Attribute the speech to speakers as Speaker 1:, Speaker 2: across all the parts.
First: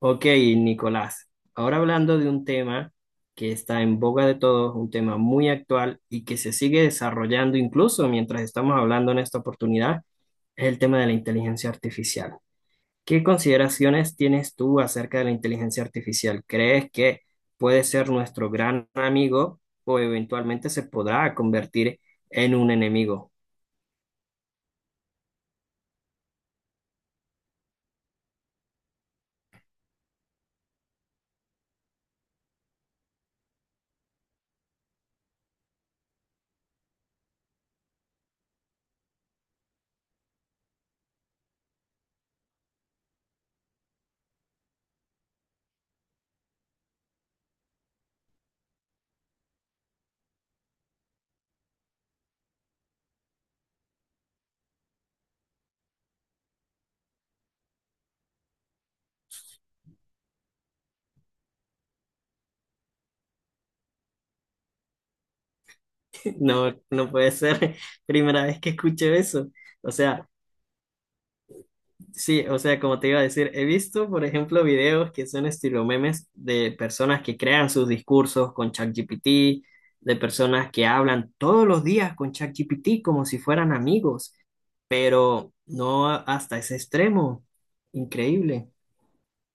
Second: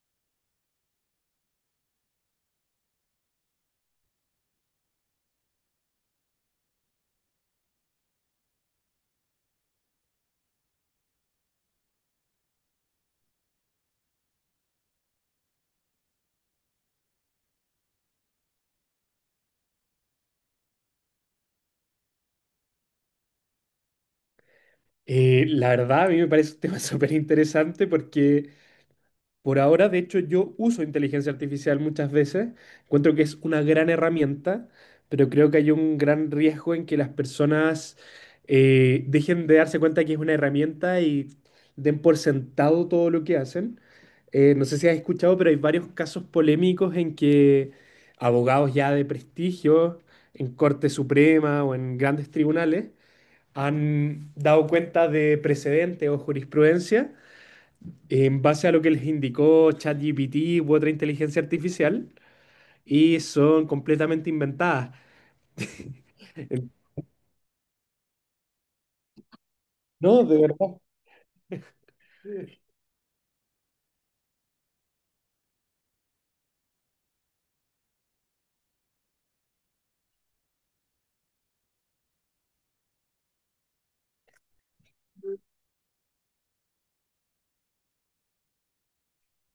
Speaker 1: Ok, Nicolás, ahora hablando de un tema que está en boga de todos, un tema muy actual y que se sigue desarrollando incluso mientras estamos hablando en esta oportunidad, es el tema de la inteligencia artificial. ¿Qué consideraciones tienes tú acerca de la inteligencia artificial? ¿Crees que puede ser nuestro gran amigo o eventualmente se podrá convertir en un enemigo?
Speaker 2: La verdad, a mí me parece un tema súper interesante porque por ahora, de hecho, yo uso inteligencia artificial muchas veces. Encuentro que es una gran herramienta, pero creo que hay un gran riesgo en que las personas dejen de darse cuenta que es una herramienta y den por sentado todo lo que hacen. No sé si has escuchado, pero hay varios casos polémicos en que abogados ya de prestigio en Corte Suprema o en grandes tribunales han dado cuenta de precedentes o jurisprudencia en base a lo que les indicó ChatGPT u otra inteligencia artificial y son completamente inventadas. Eh,
Speaker 1: No, no puede ser, primera vez que escucho eso. O
Speaker 2: No,
Speaker 1: sea,
Speaker 2: de verdad.
Speaker 1: sí, o sea, como te iba a decir, he visto, por ejemplo, videos que son estilo memes de personas que crean sus discursos con ChatGPT, de personas que hablan todos los días con ChatGPT como si fueran amigos, pero no hasta ese extremo. Increíble.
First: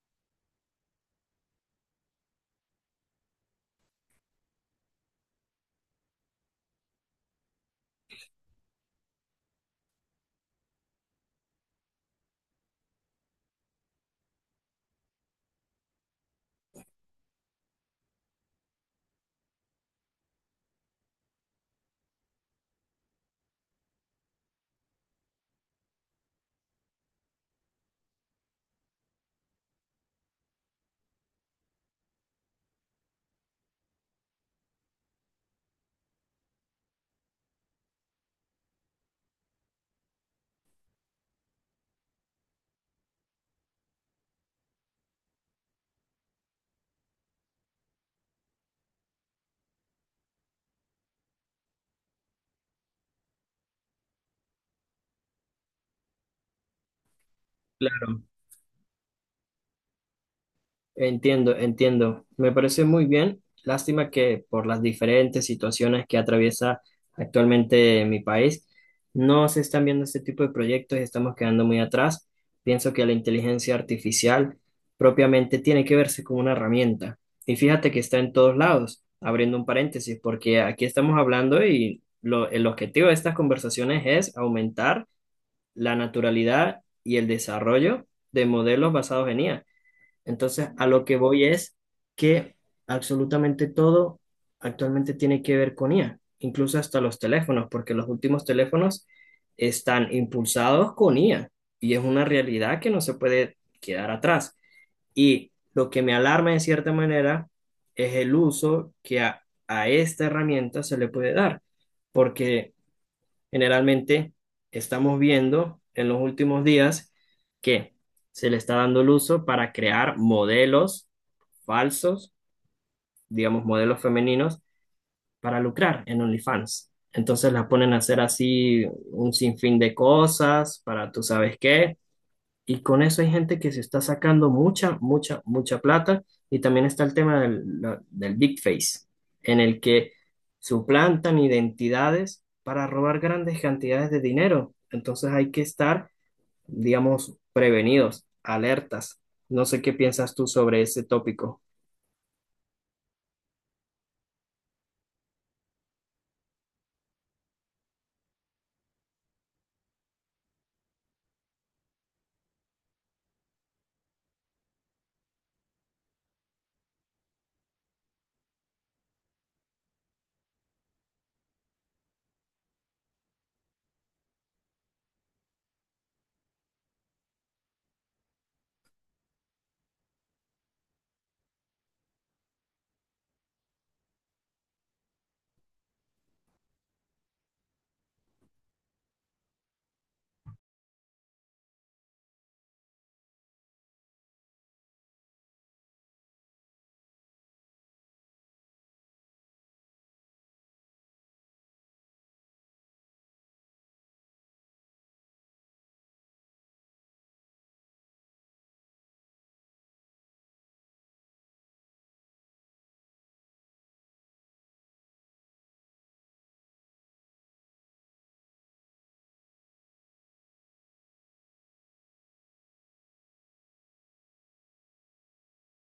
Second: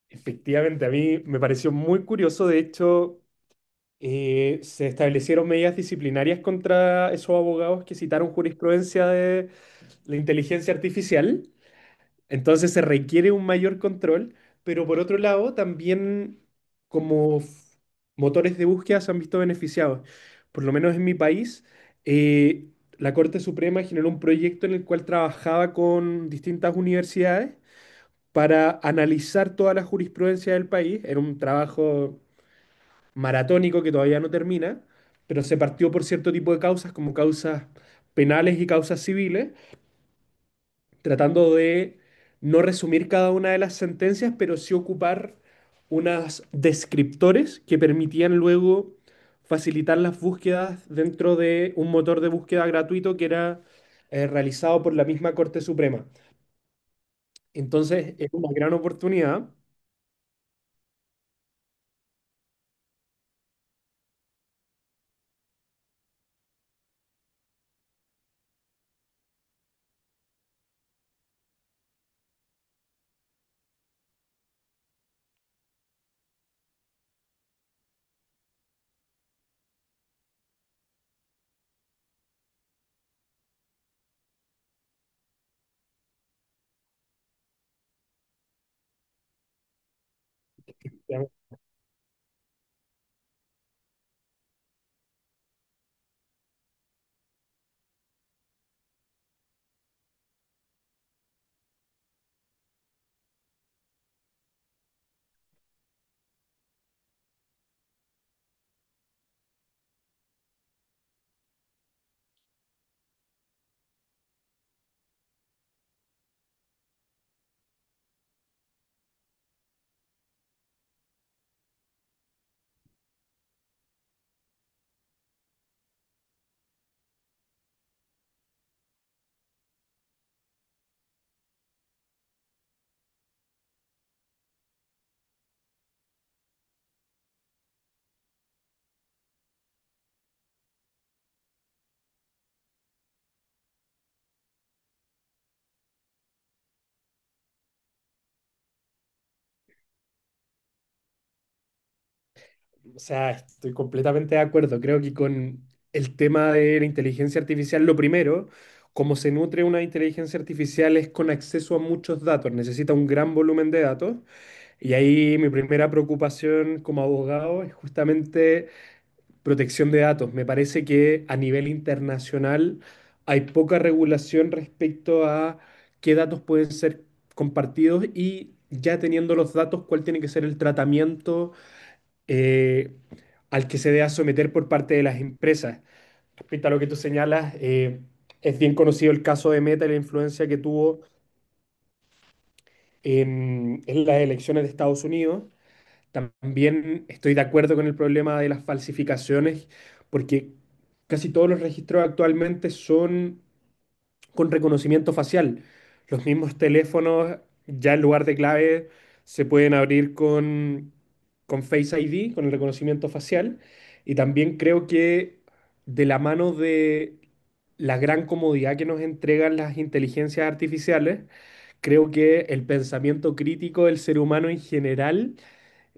Speaker 2: Efectivamente, a mí me pareció muy curioso. De hecho, se establecieron medidas disciplinarias contra esos abogados que citaron jurisprudencia de la inteligencia artificial. Entonces se requiere un mayor control, pero por otro lado también como f- motores de búsqueda se han visto beneficiados. Por lo menos en mi país, eh, la Corte Suprema generó un proyecto en el cual trabajaba con distintas universidades para analizar toda la jurisprudencia del país. Era un trabajo maratónico que todavía no termina, pero se partió por cierto tipo de causas como causas penales y causas civiles tratando de no resumir cada una de las sentencias, pero sí ocupar unas descriptores que permitían luego facilitar las búsquedas dentro de un motor de búsqueda gratuito que era realizado por la misma Corte Suprema. Entonces,
Speaker 1: Claro.
Speaker 2: es una gran oportunidad.
Speaker 1: Entiendo, entiendo. Me parece muy bien. Lástima que por las diferentes situaciones que atraviesa actualmente mi país, no se están viendo este tipo de proyectos y estamos quedando muy atrás. Pienso que la inteligencia artificial propiamente tiene que verse como una herramienta. Y fíjate que está en todos lados, abriendo un paréntesis, porque aquí estamos hablando y el objetivo de estas conversaciones es aumentar la naturalidad y el desarrollo de modelos basados en IA. Entonces, a lo que voy es que absolutamente todo actualmente tiene que ver con IA, incluso hasta los teléfonos, porque los últimos teléfonos están impulsados con IA y es una realidad que no se puede quedar atrás. Y lo que me alarma en cierta manera es el uso que a esta herramienta se le puede dar, porque generalmente estamos viendo en los últimos días que se le está dando el uso para crear modelos falsos, digamos modelos femeninos, para lucrar en OnlyFans. Entonces las ponen a hacer así un sinfín de cosas para tú sabes qué y con eso hay gente que se está sacando mucha, mucha, mucha plata. Y también está el tema del Big Face, en el que suplantan identidades para robar grandes cantidades de dinero. Entonces hay que estar, digamos, prevenidos, alertas. No sé qué piensas tú sobre ese tópico.
Speaker 2: O sea, estoy completamente de acuerdo. Creo que con el tema de la inteligencia artificial, lo primero, como se nutre una inteligencia artificial es con acceso a muchos datos, necesita un gran volumen de datos. Y ahí mi primera preocupación como abogado es justamente protección de datos. Me parece que a nivel internacional hay poca regulación respecto a qué datos pueden ser compartidos y ya teniendo los datos, cuál tiene que ser el tratamiento eh, al que se deba someter por parte de las empresas. Respecto a lo que tú señalas, es bien conocido el caso de Meta y la influencia que tuvo en las elecciones de Estados Unidos. También estoy de acuerdo con el problema de las falsificaciones, porque casi todos los registros actualmente son con reconocimiento facial. Los mismos teléfonos, ya en lugar de clave, se pueden abrir con, Face ID, con el reconocimiento facial. Y también creo que de la mano de la gran comodidad que nos entregan las inteligencias artificiales, creo que el pensamiento crítico del ser humano en general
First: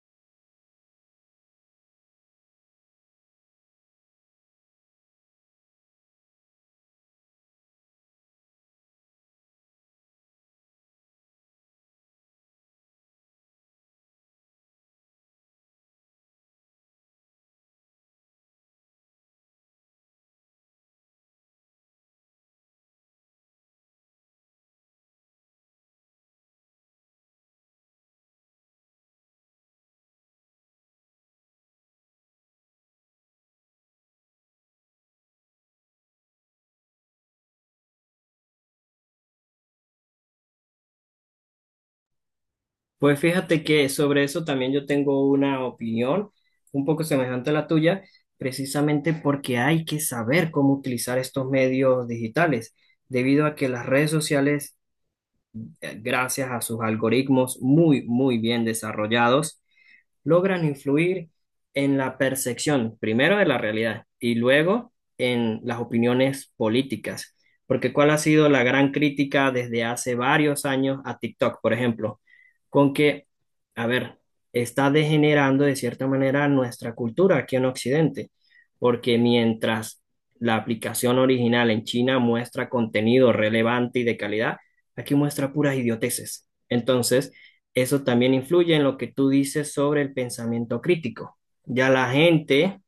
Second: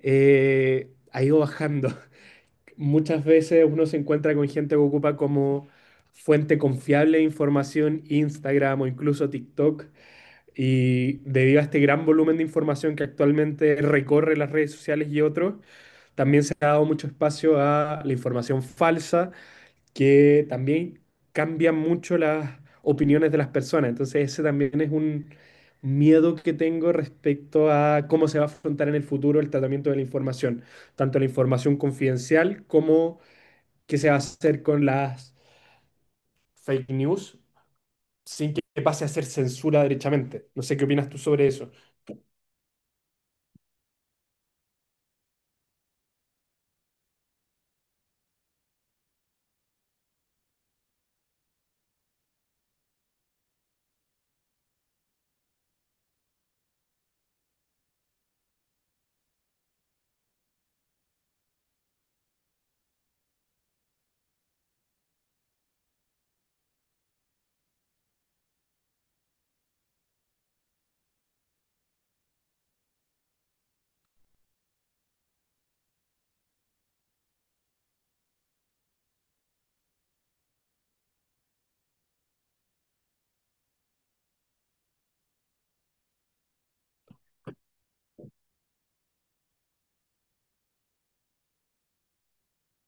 Speaker 2: ha ido bajando. Muchas veces uno se encuentra con gente que ocupa como fuente confiable de información Instagram o incluso TikTok. Y debido a este gran volumen de información que actualmente recorre las redes sociales y otros, también se ha dado mucho espacio a la información falsa que también cambian mucho las opiniones de las personas. Entonces ese también es un miedo que tengo respecto a cómo se va a afrontar en el futuro el tratamiento de la información, tanto la información confidencial como qué se va a hacer con las fake news sin que pase a ser censura derechamente. No sé qué opinas tú sobre eso.
Speaker 1: Pues fíjate que sobre eso también yo tengo una opinión un poco semejante a la tuya, precisamente porque hay que saber cómo utilizar estos medios digitales, debido a que las redes sociales, gracias a sus algoritmos muy, muy bien desarrollados, logran influir en la percepción, primero de la realidad y luego en las opiniones políticas. Porque ¿cuál ha sido la gran crítica desde hace varios años a TikTok, por ejemplo? Con que, a ver, está degenerando de cierta manera nuestra cultura aquí en Occidente, porque mientras la aplicación original en China muestra contenido relevante y de calidad, aquí muestra puras idioteces. Entonces, eso también influye en lo que tú dices sobre el pensamiento crítico. Ya la gente,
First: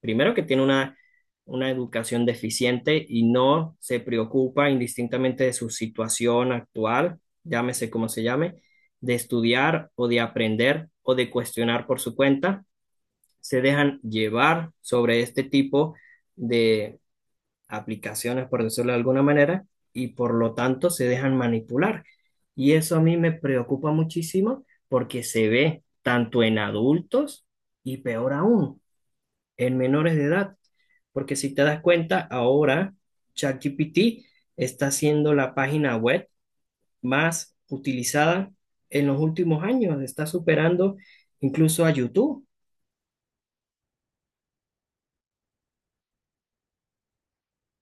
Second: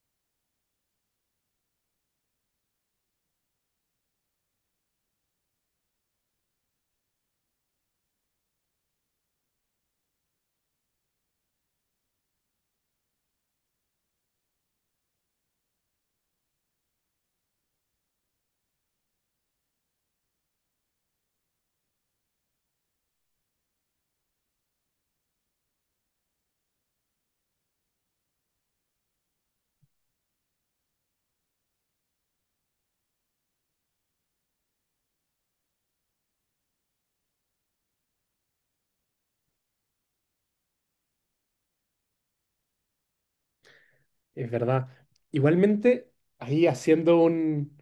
Speaker 1: primero que tiene una educación deficiente y no se preocupa indistintamente de su situación actual, llámese como se llame, de estudiar o de aprender o de cuestionar por su cuenta, se dejan llevar sobre este tipo aplicaciones, por decirlo de alguna manera, y por lo tanto se dejan manipular. Y eso a mí me preocupa muchísimo porque se ve tanto en adultos y peor aún, en menores de edad. Porque si te das cuenta, ahora ChatGPT está siendo la página web más utilizada en los últimos años, está superando incluso a YouTube.
Speaker 2: Es verdad. Igualmente, ahí haciendo un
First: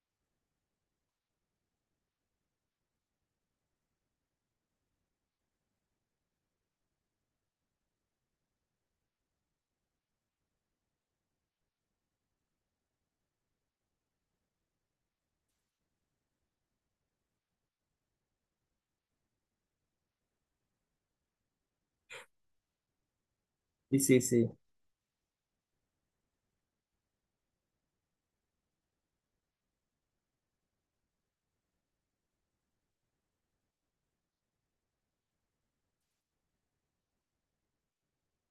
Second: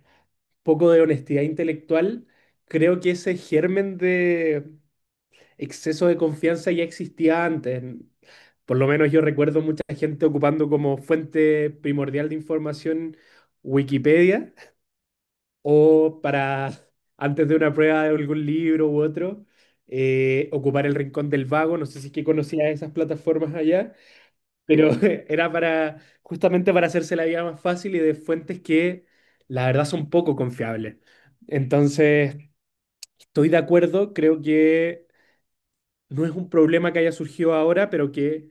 Speaker 2: poco de honestidad intelectual, creo que ese germen de exceso de confianza ya existía antes. Por lo menos yo recuerdo mucha gente ocupando como fuente primordial de información Wikipedia o para antes de una prueba de algún libro u otro, ocupar el Rincón del Vago. No sé si es que conocía esas plataformas allá,
Speaker 1: Sí, sí, sí.
Speaker 2: pero era para justamente para hacerse la vida más fácil y de fuentes que la verdad son poco confiables. Entonces, estoy de acuerdo, creo que no es un problema que haya surgido ahora, pero que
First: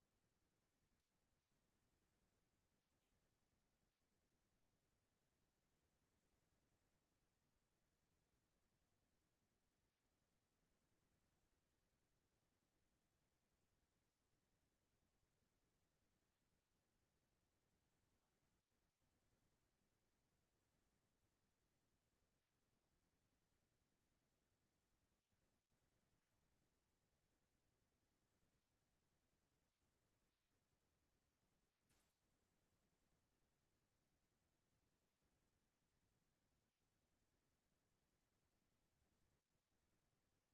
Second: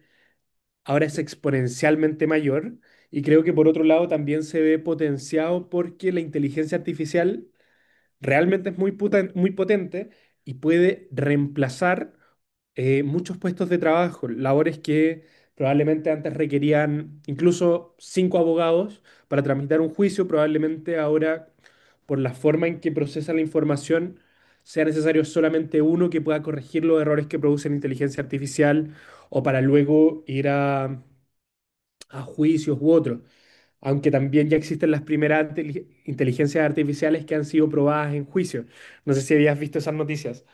Speaker 2: ahora es exponencialmente mayor. Y creo que por otro lado también se ve potenciado porque la inteligencia artificial realmente es muy muy potente y puede reemplazar muchos puestos de trabajo, labores que probablemente antes requerían incluso cinco abogados para tramitar un juicio, probablemente ahora por la forma en que procesa la información sea necesario solamente uno que pueda corregir los errores que produce la inteligencia artificial o para luego ir a, juicios u otros aunque también ya existen las primeras inteligencias artificiales que han sido probadas en juicio. No sé si habías visto esas noticias.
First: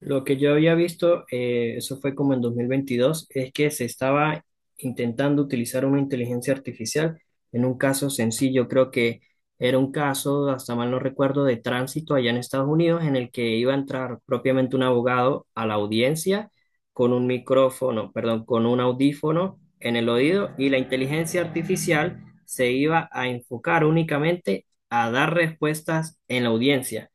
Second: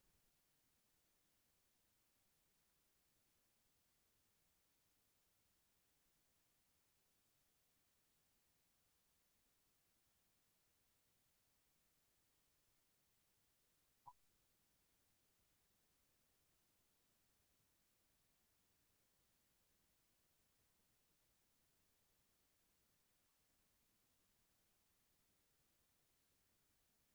Speaker 1: Lo que yo había visto, eso fue como en 2022, es que se estaba intentando utilizar una inteligencia artificial en un caso sencillo. Creo que era un caso, hasta mal no recuerdo, de tránsito allá en Estados Unidos en el que iba a entrar propiamente un abogado a la audiencia con un micrófono, perdón, con un audífono en el oído y la inteligencia artificial se iba a enfocar únicamente a dar respuestas en la audiencia,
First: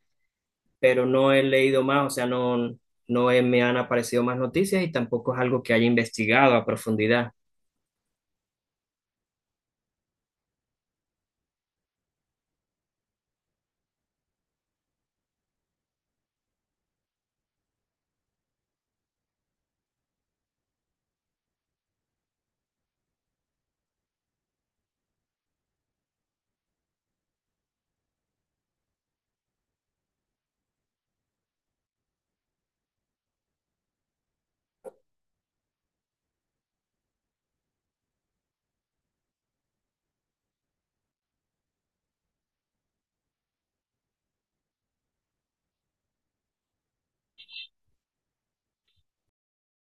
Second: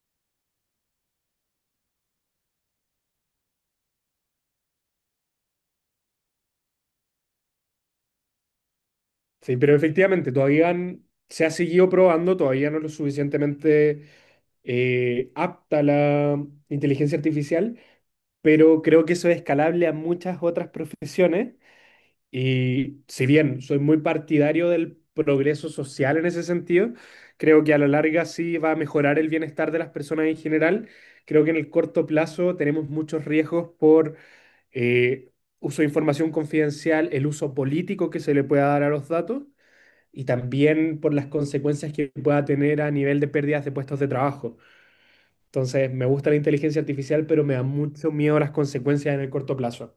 Speaker 1: pero no he leído más, o sea, no, me han aparecido más noticias y tampoco es algo que haya investigado a profundidad.
Speaker 2: Sí, pero efectivamente, todavía se ha seguido probando, todavía no es lo suficientemente apta la inteligencia artificial, pero creo que eso es escalable a muchas otras profesiones. Y si bien soy muy partidario del progreso social en ese sentido, creo que a la larga sí va a mejorar el bienestar de las personas en general. Creo que en el corto plazo tenemos muchos riesgos por eh, uso de información confidencial, el uso político que se le pueda dar a los datos y también por las consecuencias que pueda tener a nivel de pérdidas de puestos de trabajo. Entonces, me gusta la inteligencia artificial, pero me da mucho miedo las consecuencias en el corto plazo.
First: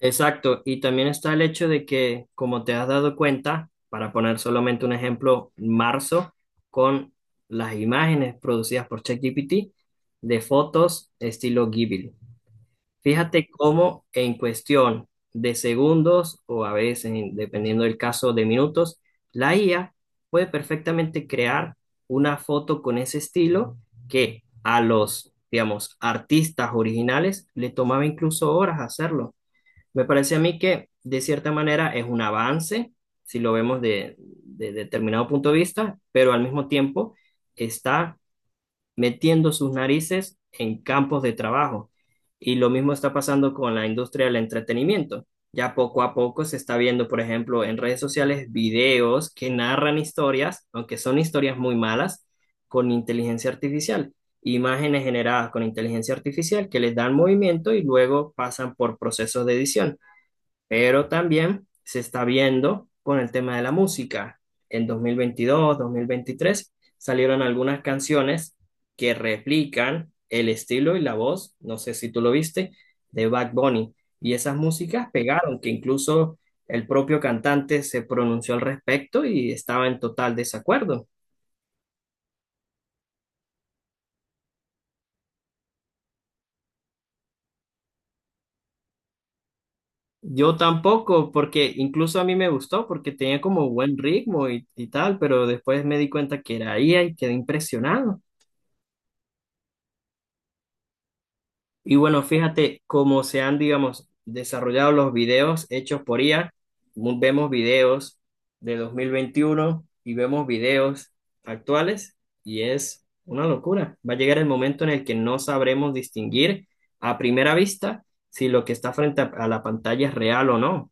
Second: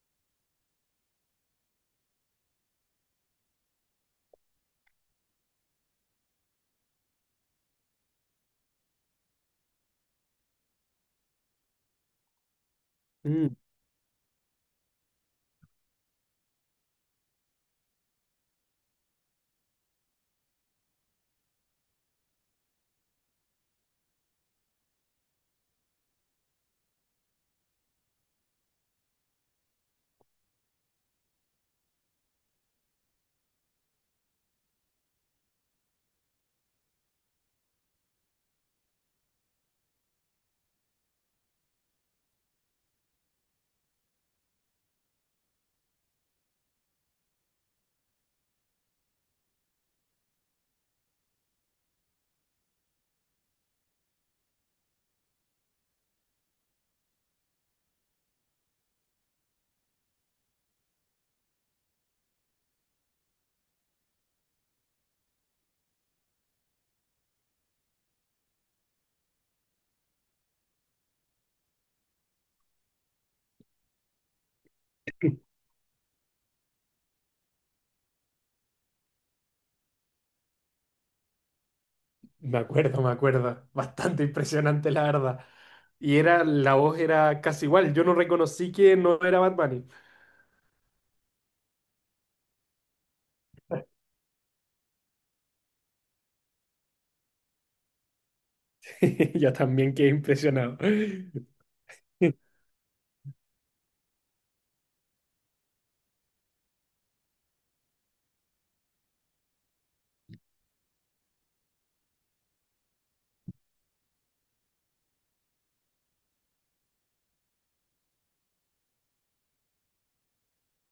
Speaker 1: Exacto, y también está el hecho de que, como te has dado cuenta, para poner solamente un ejemplo, marzo, con las imágenes producidas por ChatGPT de fotos estilo Ghibli. Fíjate cómo en cuestión de segundos o a veces, dependiendo del caso, de minutos, la IA puede perfectamente crear una foto con ese estilo que a los, digamos, artistas originales le tomaba incluso horas hacerlo. Me parece a mí que de cierta manera es un avance, si lo vemos de determinado punto de vista, pero al mismo tiempo está metiendo sus narices en campos de trabajo. Y lo mismo está pasando con la industria del entretenimiento. Ya poco a poco se está viendo, por ejemplo, en redes sociales videos que narran historias, aunque son historias muy malas, con inteligencia artificial. Imágenes generadas con inteligencia artificial que les dan movimiento y luego pasan por procesos de edición, pero también se está viendo con el tema de la música. En 2022, 2023 salieron algunas canciones que replican el estilo y la voz, no sé si tú lo viste, de Bad Bunny. Y esas músicas pegaron, que incluso el propio cantante se pronunció al respecto y estaba en total desacuerdo.
Speaker 2: Me acuerdo, me acuerdo. Bastante impresionante, la verdad. Y era, la voz era casi igual. Yo no reconocí que no era Bad Bunny.
Speaker 1: Yo tampoco, porque incluso a mí me gustó, porque tenía como buen ritmo y tal, pero después me di cuenta que era IA y quedé impresionado.
Speaker 2: Yo también quedé impresionado.
Speaker 1: Y bueno, fíjate cómo se han, digamos, desarrollado los videos hechos por IA. Vemos videos de 2021 y vemos videos actuales y es una locura. Va a llegar el momento en el que no sabremos distinguir a primera vista si lo que está frente a la pantalla es real o no.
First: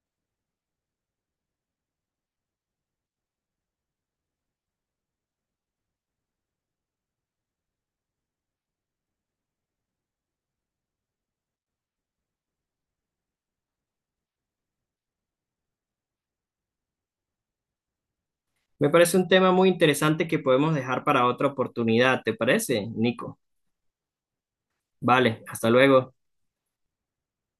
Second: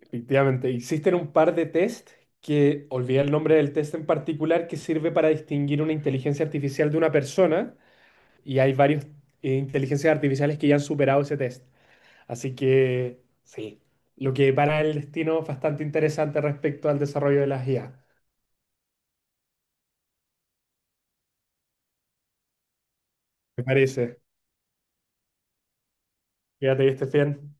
Speaker 2: Efectivamente, existen un par de test que, olvidé el nombre del test en particular, que sirve para distinguir una inteligencia artificial de una persona. Y hay varios inteligencias artificiales que ya han superado ese test. Así que, sí, lo que para el destino es bastante interesante respecto al desarrollo de las IA,
Speaker 1: Me parece un tema muy interesante que podemos dejar para otra oportunidad, ¿te parece, Nico?
Speaker 2: me parece.
Speaker 1: Vale, hasta luego.
Speaker 2: Fíjate, viste 100.